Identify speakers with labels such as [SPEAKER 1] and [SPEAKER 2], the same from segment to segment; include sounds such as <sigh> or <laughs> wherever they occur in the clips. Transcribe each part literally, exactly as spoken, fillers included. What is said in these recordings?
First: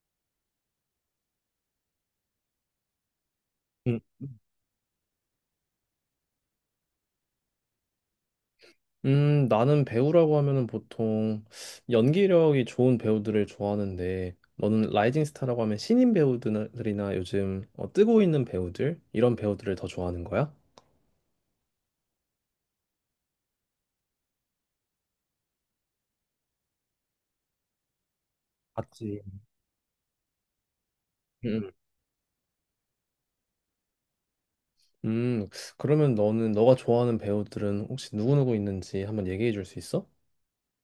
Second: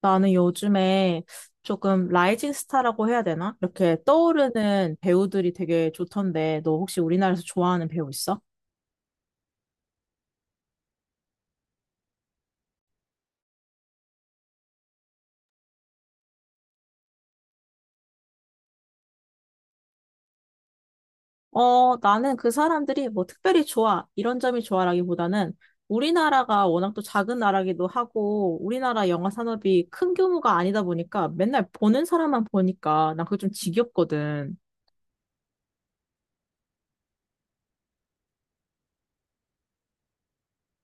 [SPEAKER 1] 나는 요즘에 조금 라이징 스타라고 해야 되나? 이렇게
[SPEAKER 2] 음,
[SPEAKER 1] 떠오르는 배우들이 되게 좋던데, 너 혹시 우리나라에서 좋아하는 배우 있어?
[SPEAKER 2] 음, 나는 배우라고 하면은 보통 연기력이 좋은 배우들을 좋아하는데, 너는 라이징 스타라고 하면 신인 배우들이나 요즘 어, 뜨고 있는 배우들, 이런 배우들을 더 좋아하는 거야?
[SPEAKER 1] 어, 나는 그 사람들이 뭐 특별히 좋아, 이런 점이 좋아라기보다는 우리나라가 워낙 또 작은 나라기도 하고, 우리나라
[SPEAKER 2] 맞지.
[SPEAKER 1] 영화 산업이 큰 규모가 아니다 보니까 맨날
[SPEAKER 2] 음.
[SPEAKER 1] 보는 사람만 보니까 난 그게 좀 지겹거든.
[SPEAKER 2] 음, 그러면 너는, 너가 좋아하는 배우들은 혹시 누구누구 있는지 한번 얘기해 줄 수 있어?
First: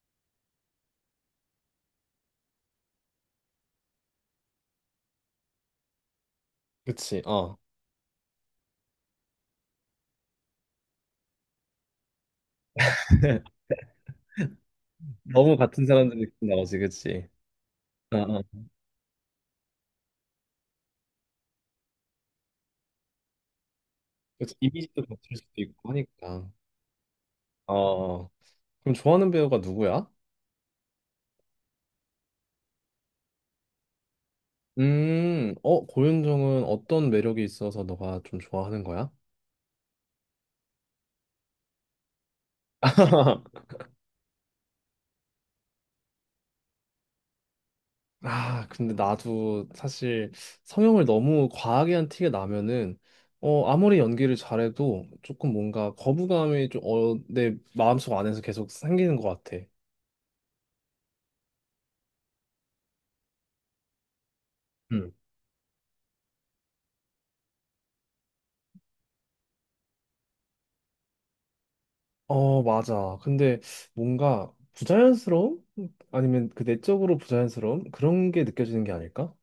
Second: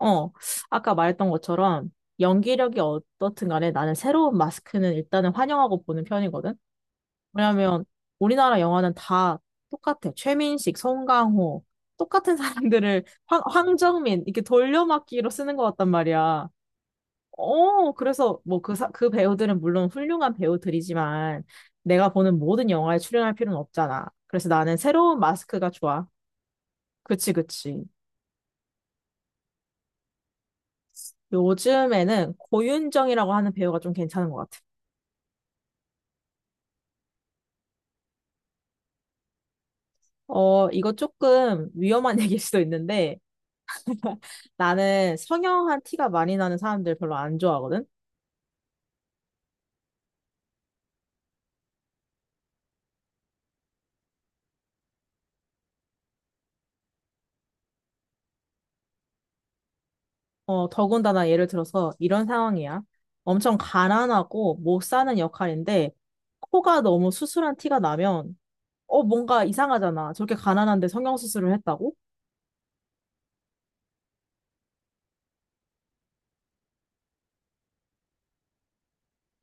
[SPEAKER 1] 어, 아까 말했던 것처럼 연기력이 어떻든 간에 나는 새로운 마스크는 일단은 환영하고 보는 편이거든.
[SPEAKER 2] 그치, 어.
[SPEAKER 1] 왜냐면 우리나라 영화는 다 똑같아. 최민식, 송강호, 똑같은 사람들을 황,
[SPEAKER 2] <laughs>
[SPEAKER 1] 황정민 이렇게 돌려막기로
[SPEAKER 2] 너무
[SPEAKER 1] 쓰는 것
[SPEAKER 2] 같은
[SPEAKER 1] 같단
[SPEAKER 2] 사람들이
[SPEAKER 1] 말이야.
[SPEAKER 2] 나오지, 그치?
[SPEAKER 1] 어,
[SPEAKER 2] 어,
[SPEAKER 1] 그래서
[SPEAKER 2] 어.
[SPEAKER 1] 뭐 그 사- 그 배우들은 물론 훌륭한 배우들이지만 내가 보는 모든 영화에 출연할 필요는 없잖아. 그래서
[SPEAKER 2] 그치,
[SPEAKER 1] 나는
[SPEAKER 2] 이미지도
[SPEAKER 1] 새로운
[SPEAKER 2] 같을 수도
[SPEAKER 1] 마스크가
[SPEAKER 2] 있고
[SPEAKER 1] 좋아.
[SPEAKER 2] 하니까.
[SPEAKER 1] 그치, 그치.
[SPEAKER 2] 어, 그럼 좋아하는 배우가 누구야?
[SPEAKER 1] 요즘에는 고윤정이라고 하는 배우가 좀 괜찮은 것 같아.
[SPEAKER 2] 음, 어, 고윤정은 어떤 매력이 있어서 너가 좀 좋아하는 거야?
[SPEAKER 1] 어, 이거 조금 위험한 <laughs> 얘기일 수도 있는데
[SPEAKER 2] <laughs>
[SPEAKER 1] 나는 성형한 티가 많이 나는 사람들 별로 안 좋아하거든.
[SPEAKER 2] 아, 근데 나도 사실 성형을 너무 과하게 한 티가 나면은 어, 아무리 연기를 잘해도 조금 뭔가 거부감이 좀 어, 내 마음속 안에서 계속 생기는 것 같아.
[SPEAKER 1] 어, 더군다나 예를 들어서 이런 상황이야. 엄청 가난하고 못
[SPEAKER 2] 음.
[SPEAKER 1] 사는 역할인데 코가 너무 수술한 티가 나면 어, 뭔가 이상하잖아. 저렇게 가난한데 성형수술을 했다고?
[SPEAKER 2] 어, 맞아. 근데 뭔가 부자연스러움? 아니면 그 내적으로 부자연스러움? 그런 게 느껴지는 게 아닐까?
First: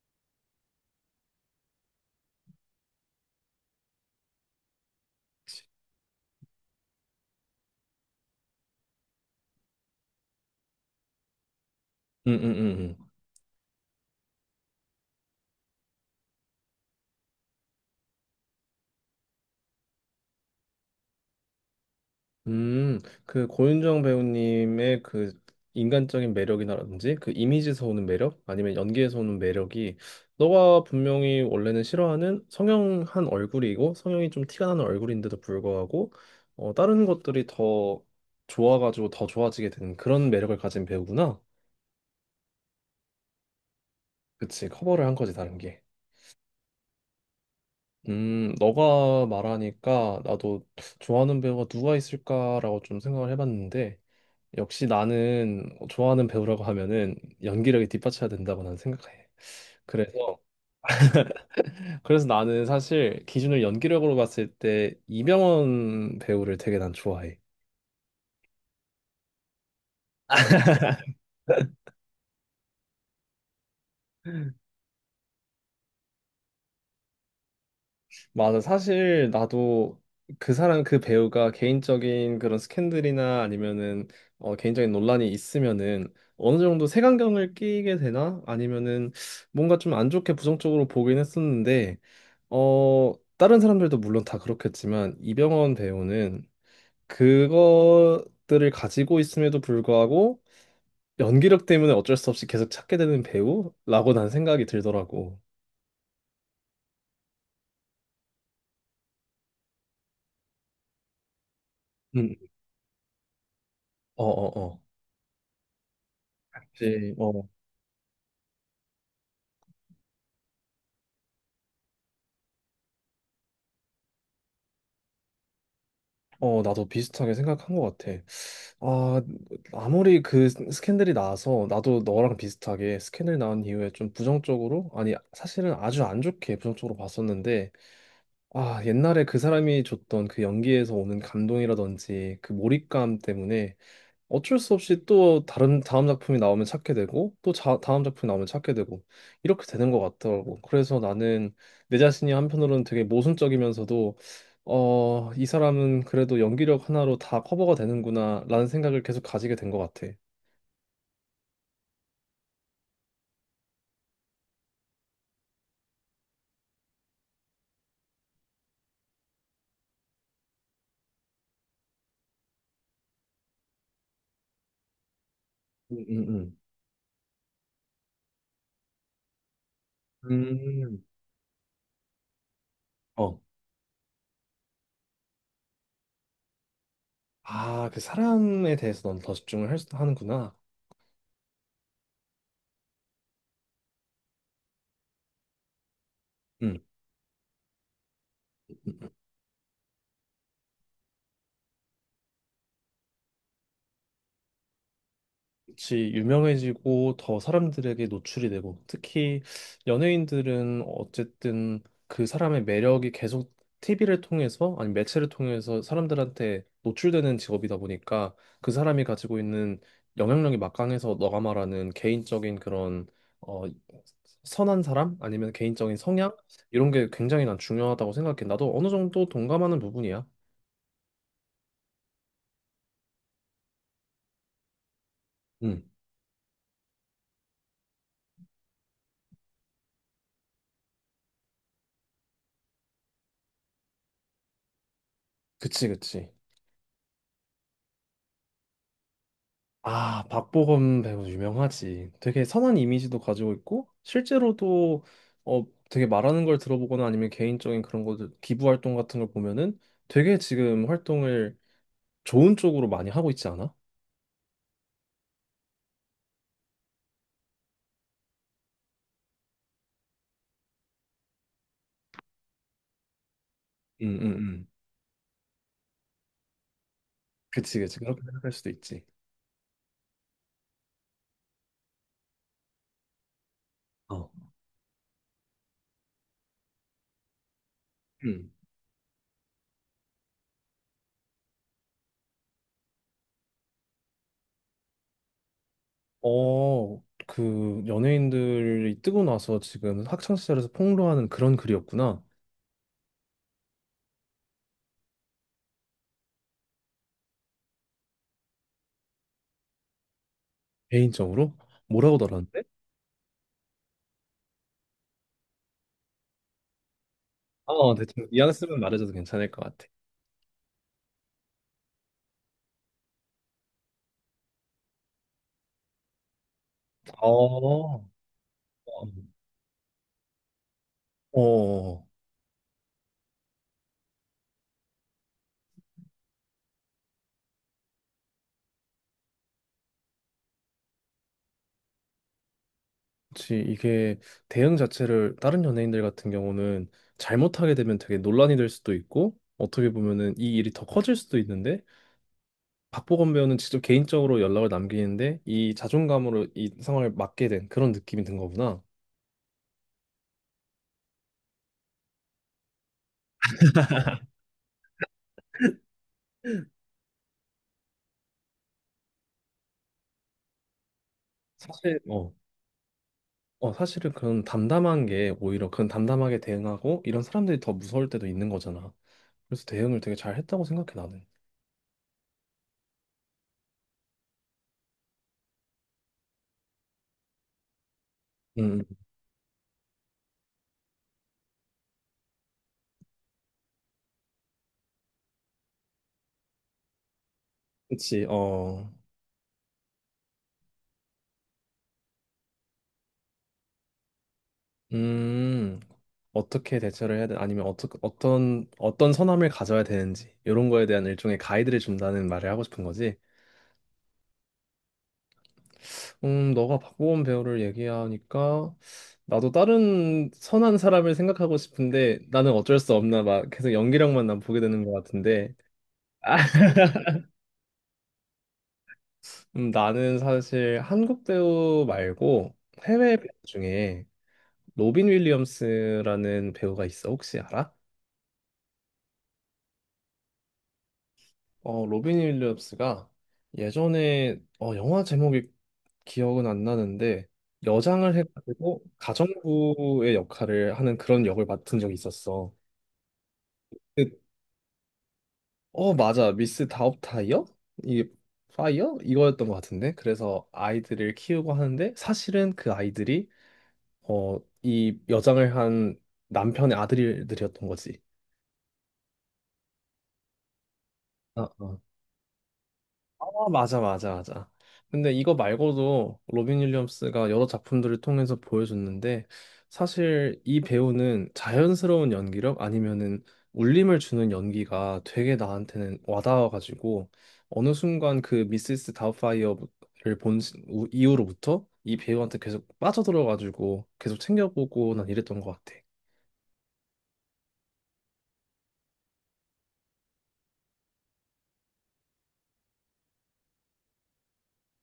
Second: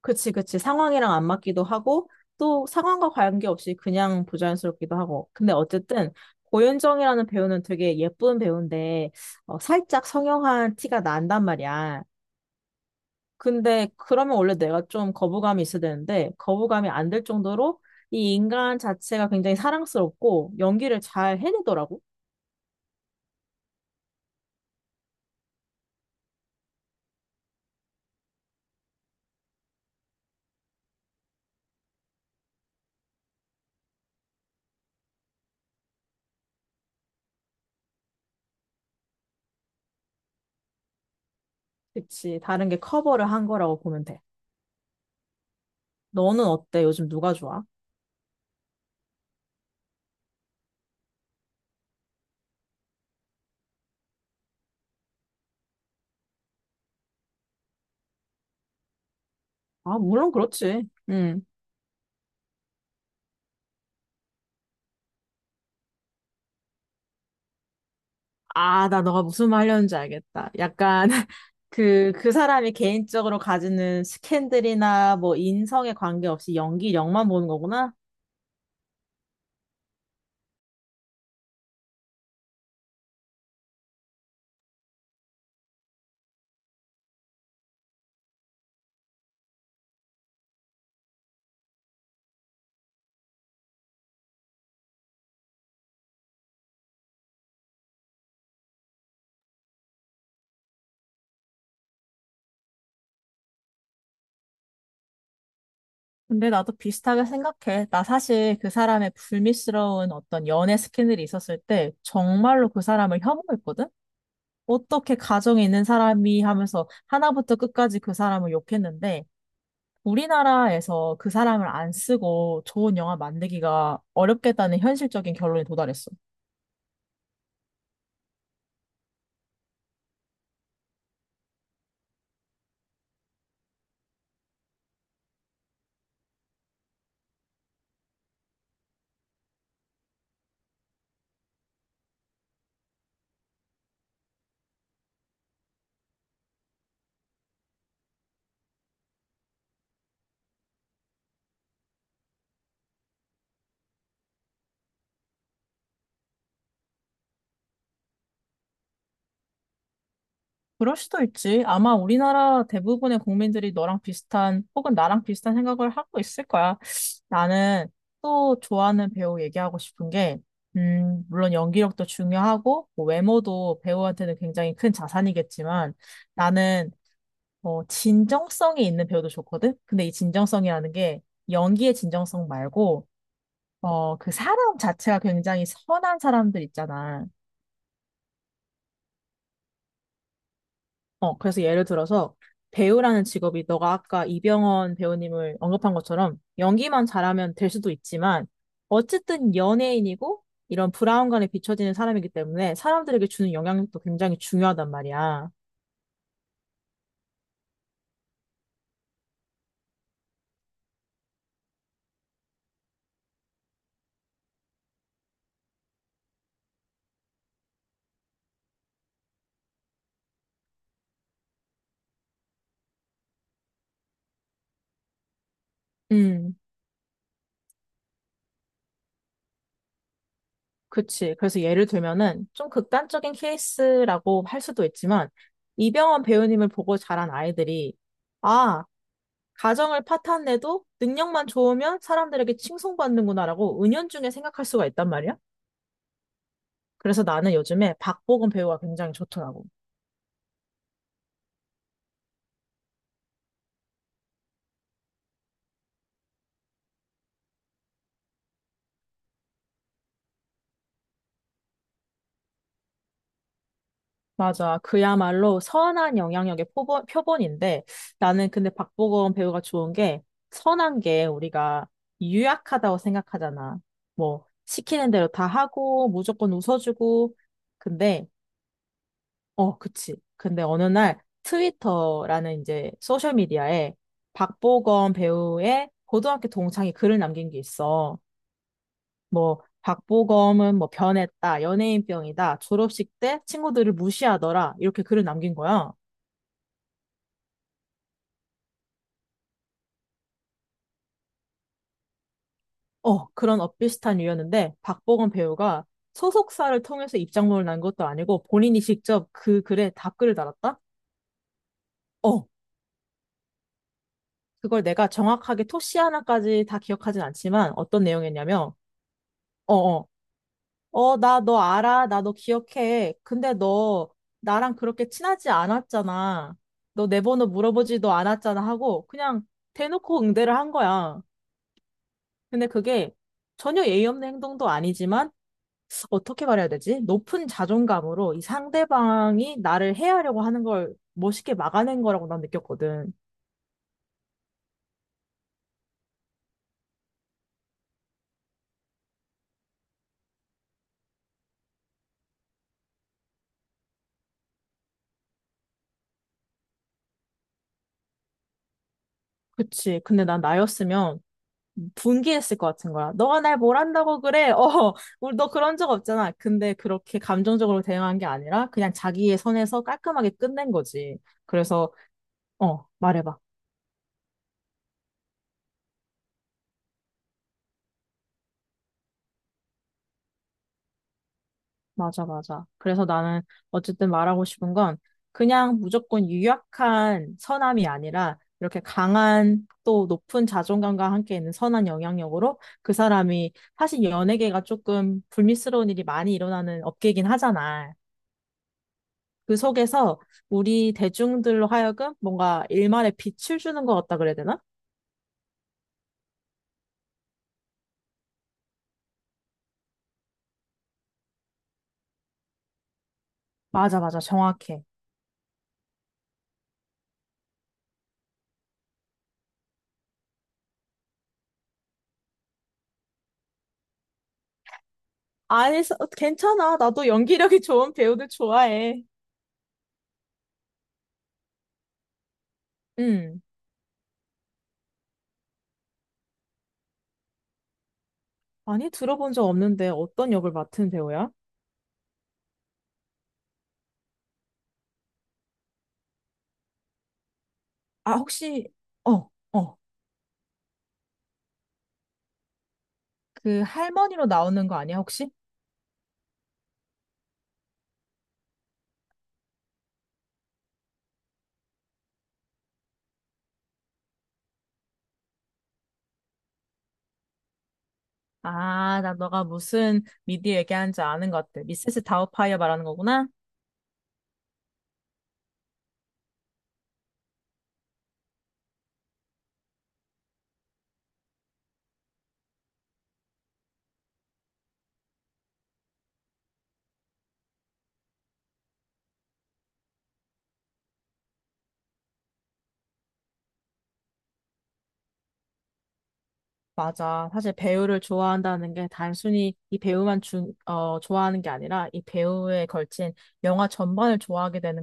[SPEAKER 1] 그치, 그치. 상황이랑 안 맞기도 하고 또 상황과 관계없이 그냥 부자연스럽기도 하고. 근데 어쨌든 고윤정이라는 배우는 되게 예쁜 배우인데 어, 살짝 성형한 티가 난단 말이야.
[SPEAKER 2] 응, 응, 응.
[SPEAKER 1] 근데 그러면 원래 내가 좀 거부감이 있어야 되는데 거부감이 안 될 정도로 이 인간 자체가 굉장히 사랑스럽고 연기를 잘 해내더라고.
[SPEAKER 2] 음, 그 고윤정 배우님의 그 인간적인 매력이라든지 그 이미지에서 오는 매력 아니면 연기에서 오는 매력이 너가 분명히 원래는 싫어하는 성형한 얼굴이고 성형이 좀 티가 나는 얼굴인데도 불구하고 어, 다른 것들이 더 좋아가지고 더 좋아지게 되는 그런 매력을 가진 배우구나.
[SPEAKER 1] 그치. 다른 게 커버를 한 거라고 보면 돼.
[SPEAKER 2] 그치, 커버를 한 거지 다른 게.
[SPEAKER 1] 너는 어때? 요즘 누가 좋아?
[SPEAKER 2] 음, 너가 말하니까 나도 좋아하는 배우가 누가 있을까라고 좀 생각을 해봤는데 역시 나는 좋아하는 배우라고 하면은 연기력이 뒷받쳐야 된다고 난 생각해.
[SPEAKER 1] 아, 물론
[SPEAKER 2] 그래서
[SPEAKER 1] 그렇지. 음.
[SPEAKER 2] 그래서 나는 사실 기준을 연기력으로 봤을 때 이병헌 배우를 되게 난 좋아해.
[SPEAKER 1] 아, 나 너가 무슨 말 하려는지 알겠다. 약간 <laughs> 그, 그 사람이 개인적으로 가지는 스캔들이나 뭐 인성에 관계없이 연기력만 보는 거구나.
[SPEAKER 2] 맞아. 사실 나도 그 사람 그 배우가 개인적인 그런 스캔들이나 아니면은 어, 개인적인 논란이 있으면은 어느 정도 색안경을 끼게 되나 아니면은 뭔가 좀 안 좋게 부정적으로 보긴 했었는데 어 다른 사람들도 물론 다 그렇겠지만 이병헌 배우는 그것들을 가지고 있음에도 불구하고 연기력 때문에 어쩔 수 없이 계속 찾게 되는 배우라고 난 생각이 들더라고.
[SPEAKER 1] 근데 나도 비슷하게 생각해. 나 사실 그 사람의 불미스러운 어떤 연애 스캔들이 있었을 때
[SPEAKER 2] 음,
[SPEAKER 1] 정말로 그 사람을 혐오했거든?
[SPEAKER 2] 어, 어, 어.
[SPEAKER 1] 어떻게 가정에 있는 사람이 하면서
[SPEAKER 2] 이 어,
[SPEAKER 1] 하나부터 끝까지 그 사람을 욕했는데 우리나라에서 그 사람을 안 쓰고 좋은 영화 만들기가 어렵겠다는 현실적인 결론에 도달했어.
[SPEAKER 2] 어, 나도 비슷하게 생각한 것 같아. 아, 아무리 그 스캔들이 나서 나도 너랑 비슷하게 스캔들 나온 이후에 좀 부정적으로, 아니, 사실은 아주 안 좋게 부정적으로 봤었는데, 아, 옛날에 그 사람이 줬던 그 연기에서 오는 감동이라든지 그 몰입감 때문에 어쩔 수 없이 또 다른 다음 작품이 나오면 찾게 되고 또 자, 다음 작품이 나오면 찾게 되고 이렇게 되는 것 같더라고. 그래서 나는 내 자신이 한편으로는 되게 모순적이면서도 어, 이 사람은 그래도 연기력 하나로 다 커버가 되는구나라는 생각을 계속 가지게 된 것 같아.
[SPEAKER 1] 그럴 수도 있지. 아마 우리나라 대부분의 국민들이 너랑 비슷한 혹은 나랑 비슷한 생각을 하고 있을 거야. 나는 또 좋아하는 배우 얘기하고 싶은 게, 음, 물론 연기력도 중요하고, 뭐 외모도 배우한테는 굉장히 큰 자산이겠지만,
[SPEAKER 2] 음, 음, 음.
[SPEAKER 1] 나는, 어, 진정성이 있는 배우도 좋거든? 근데 이 진정성이라는
[SPEAKER 2] 음.
[SPEAKER 1] 게, 연기의 진정성 말고,
[SPEAKER 2] 어,
[SPEAKER 1] 어, 그 사람 자체가 굉장히 선한 사람들 있잖아.
[SPEAKER 2] 아, 그 사람에 대해서 넌 더 집중을 할, 수- 하는구나.
[SPEAKER 1] 어, 그래서 예를 들어서 배우라는 직업이 너가 아까 이병헌 배우님을 언급한 것처럼
[SPEAKER 2] 음.
[SPEAKER 1] 연기만 잘하면 될 수도 있지만 어쨌든 연예인이고 이런 브라운관에 비춰지는 사람이기 때문에 사람들에게 주는 영향력도 굉장히 중요하단 말이야.
[SPEAKER 2] 같이 유명해지고 더 사람들에게 노출이 되고 특히 연예인들은 어쨌든 그 사람의 매력이 계속 티비를 통해서 아니 매체를 통해서 사람들한테 노출되는 직업이다 보니까 그 사람이 가지고 있는 영향력이 막강해서 너가 말하는 개인적인 그런 어 선한 사람 아니면 개인적인 성향
[SPEAKER 1] 음,
[SPEAKER 2] 이런 게 굉장히 난 중요하다고 생각해. 나도 어느 정도 동감하는 부분이야.
[SPEAKER 1] 그치. 그래서 예를 들면은 좀 극단적인 케이스라고 할 수도 있지만
[SPEAKER 2] 음,
[SPEAKER 1] 이병헌 배우님을 보고 자란 아이들이 아, 가정을 파탄 내도 능력만 좋으면 사람들에게 칭송받는구나라고 은연중에 생각할 수가 있단 말이야.
[SPEAKER 2] 그치, 그치.
[SPEAKER 1] 그래서 나는 요즘에 박보검 배우가 굉장히 좋더라고.
[SPEAKER 2] 아, 박보검 배우 유명하지. 되게 선한 이미지도 가지고 있고, 실제로도 어, 되게 말하는 걸 들어보거나 아니면 개인적인 그런 것들, 기부 활동 같은 걸 보면은 되게 지금 활동을 좋은 쪽으로 많이 하고 있지 않아?
[SPEAKER 1] 맞아. 그야말로 선한 영향력의 표본, 표본인데 나는 근데 박보검 배우가 좋은 게 선한 게 우리가 유약하다고 생각하잖아.
[SPEAKER 2] 응, 응,
[SPEAKER 1] 뭐
[SPEAKER 2] 응.
[SPEAKER 1] 시키는 대로 다 하고 무조건 웃어주고
[SPEAKER 2] 그치, 그치. 그렇게
[SPEAKER 1] 근데
[SPEAKER 2] 생각할 수도 있지.
[SPEAKER 1] 어 그치. 근데 어느 날 트위터라는 이제 소셜 미디어에
[SPEAKER 2] 어.
[SPEAKER 1] 박보검 배우의 고등학교 동창이 글을 남긴 게 있어.
[SPEAKER 2] 음.
[SPEAKER 1] 뭐 박보검은 뭐 변했다, 연예인병이다, 졸업식 때 친구들을 무시하더라 이렇게 글을 남긴 거야.
[SPEAKER 2] 어, 그 연예인들이 뜨고 나서 지금 학창시절에서 폭로하는 그런 글이었구나.
[SPEAKER 1] 어, 그런 엇비슷한 이유였는데 박보검 배우가 소속사를 통해서 입장문을 난 것도 아니고 본인이 직접 그 글에 답글을 달았다?
[SPEAKER 2] 개인적으로? 뭐라고
[SPEAKER 1] 어,
[SPEAKER 2] 달았는데?
[SPEAKER 1] 그걸 내가 정확하게 토씨 하나까지 다 기억하진 않지만
[SPEAKER 2] 어,
[SPEAKER 1] 어떤
[SPEAKER 2] 대충
[SPEAKER 1] 내용이었냐면
[SPEAKER 2] 뉘앙스만 말해줘도 괜찮을 것 같아.
[SPEAKER 1] 어어 어, 나 너 알아. 나 너 기억해. 근데 너 나랑 그렇게 친하지 않았잖아. 너 내 번호
[SPEAKER 2] 어.
[SPEAKER 1] 물어보지도 않았잖아 하고 그냥 대놓고 응대를 한 거야.
[SPEAKER 2] 어,
[SPEAKER 1] 근데 그게 전혀 예의 없는 행동도 아니지만 어떻게 말해야 되지? 높은 자존감으로 이 상대방이 나를 해하려고 하는 걸 멋있게 막아낸 거라고 난 느꼈거든.
[SPEAKER 2] 그치. 이게 대응 자체를 다른 연예인들 같은 경우는 잘못하게 되면 되게 논란이 될 수도 있고, 어떻게 보면은 이 일이 더 커질 수도 있는데, 박보검 배우는 직접 개인적으로 연락을 남기는데, 이 자존감으로 이 상황을 맞게 된 그런 느낌이 든 거구나.
[SPEAKER 1] 그치. 근데 난 나였으면 분개했을 것 같은 거야. 너가 날 뭘 한다고 그래? <laughs> 어, 우리 너 그런 적 없잖아. 근데 그렇게 감정적으로 대응한 게 아니라 그냥 자기의 선에서 깔끔하게 끝낸 거지. 그래서,
[SPEAKER 2] 사실, 어,
[SPEAKER 1] 어, 말해봐.
[SPEAKER 2] 어, 사실은 그런 담담한 게 오히려 그런 담담하게 대응하고, 이런 사람들이 더 무서울 때도 있는 거잖아. 그래서 대응을 되게 잘 했다고 생각해, 나는.
[SPEAKER 1] 맞아, 맞아. 그래서 나는 어쨌든 말하고 싶은 건 그냥 무조건 유약한 선함이 아니라 이렇게
[SPEAKER 2] 음,
[SPEAKER 1] 강한 또 높은 자존감과 함께 있는 선한 영향력으로 그 사람이 사실 연예계가 조금 불미스러운 일이 많이 일어나는 업계이긴 하잖아.
[SPEAKER 2] 그치. 어.
[SPEAKER 1] 그 속에서 우리 대중들로 하여금 뭔가 일말의 빛을 주는 것 같다 그래야 되나?
[SPEAKER 2] 음, 어떻게 대처를 해야 돼? 아니면 어떻, 어떤, 어떤 선함을 가져야 되는지, 이런 거에 대한 일종의 가이드를 준다는 말을 하고 싶은 거지.
[SPEAKER 1] 맞아, 맞아. 정확해.
[SPEAKER 2] 음, 너가 박보검 배우를 얘기하니까, 나도 다른 선한 사람을 생각하고 싶은데, 나는 어쩔 수 없나, 막 계속 연기력만 난 보게 되는 것 같은데.
[SPEAKER 1] 아니, 서-
[SPEAKER 2] 아,
[SPEAKER 1] 괜찮아. 나도 연기력이 좋은 배우들 좋아해.
[SPEAKER 2] 음, 나는 사실 한국 배우 말고 해외 배우
[SPEAKER 1] 음.
[SPEAKER 2] 중에 로빈 윌리엄스라는 배우가 있어. 혹시 알아?
[SPEAKER 1] 아니, 들어본 적 없는데 어떤 역을 맡은 배우야?
[SPEAKER 2] 어, 로빈 윌리엄스가 예전에 어, 영화 제목이 기억은 안 나는데
[SPEAKER 1] 아,
[SPEAKER 2] 여장을
[SPEAKER 1] 혹시,
[SPEAKER 2] 해가지고
[SPEAKER 1] 어, 어.
[SPEAKER 2] 가정부의 역할을 하는 그런 역을 맡은 적이 있었어.
[SPEAKER 1] 그
[SPEAKER 2] 그-
[SPEAKER 1] 할머니로 나오는 거 아니야, 혹시?
[SPEAKER 2] 어, 맞아. 미스 다업타이어? 이게 파이어? 이거였던 것 같은데. 그래서 아이들을 키우고 하는데 사실은 그 아이들이 어, 이 여장을 한 남편의 아들들이었던 거지.
[SPEAKER 1] 아, 나 너가 무슨 미디 얘기하는지 아는 것 같아. 미세스 다우파이어 말하는
[SPEAKER 2] 아,
[SPEAKER 1] 거구나?
[SPEAKER 2] 맞아, 맞아, 맞아. 근데 이거 말고도 로빈 윌리엄스가 여러 작품들을 통해서 보여줬는데 사실 이 배우는 자연스러운 연기력 아니면은 울림을 주는 연기가 되게 나한테는 와닿아가지고 어느 순간 그 미시스 다우파이어를 본 시- 우- 이후로부터 이 배우한테 계속 빠져들어가지고 계속 챙겨보고 난 이랬던 것 같아.
[SPEAKER 1] 맞아. 사실 배우를 좋아한다는 게 단순히 이 배우만 주, 어, 좋아하는 게 아니라 이 배우에 걸친 영화 전반을 좋아하게 되는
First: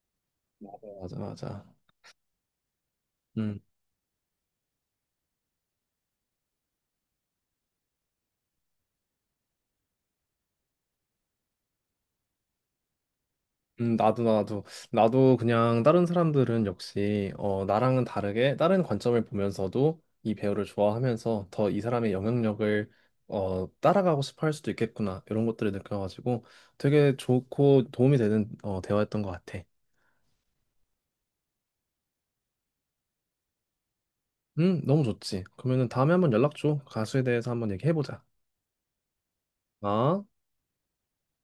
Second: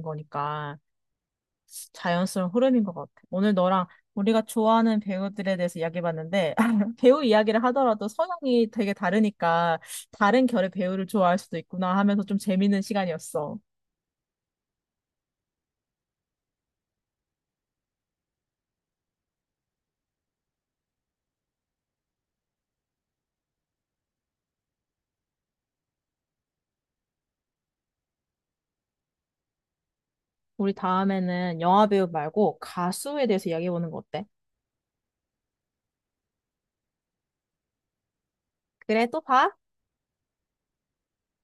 [SPEAKER 2] 맞아,
[SPEAKER 1] 거니까
[SPEAKER 2] 맞아, 맞아.
[SPEAKER 1] 자연스러운 흐름인 것 같아. 오늘 너랑 우리가 좋아하는 배우들에 대해서 이야기해봤는데 <laughs> 배우 이야기를 하더라도 성향이 되게 다르니까 다른 결의 배우를 좋아할 수도 있구나 하면서 좀 재밌는 시간이었어.
[SPEAKER 2] 음, 나도, 나도, 나도 그냥 다른 사람들은 역시, 어, 나랑은 다르게 다른 관점을 보면서도 이 배우를 좋아하면서 더 이 사람의 영향력을, 어, 따라가고 싶어 할 수도 있겠구나. 이런 것들을 느껴가지고 되게 좋고 도움이 되는, 어, 대화였던 것 같아.
[SPEAKER 1] 우리 다음에는 영화 배우 말고 가수에 대해서 이야기해보는 거 어때?
[SPEAKER 2] 음, 너무 좋지. 그러면은 다음에 한번 연락 줘. 가수에 대해서 한번 얘기해보자.
[SPEAKER 1] 그래, 또 봐.
[SPEAKER 2] 아.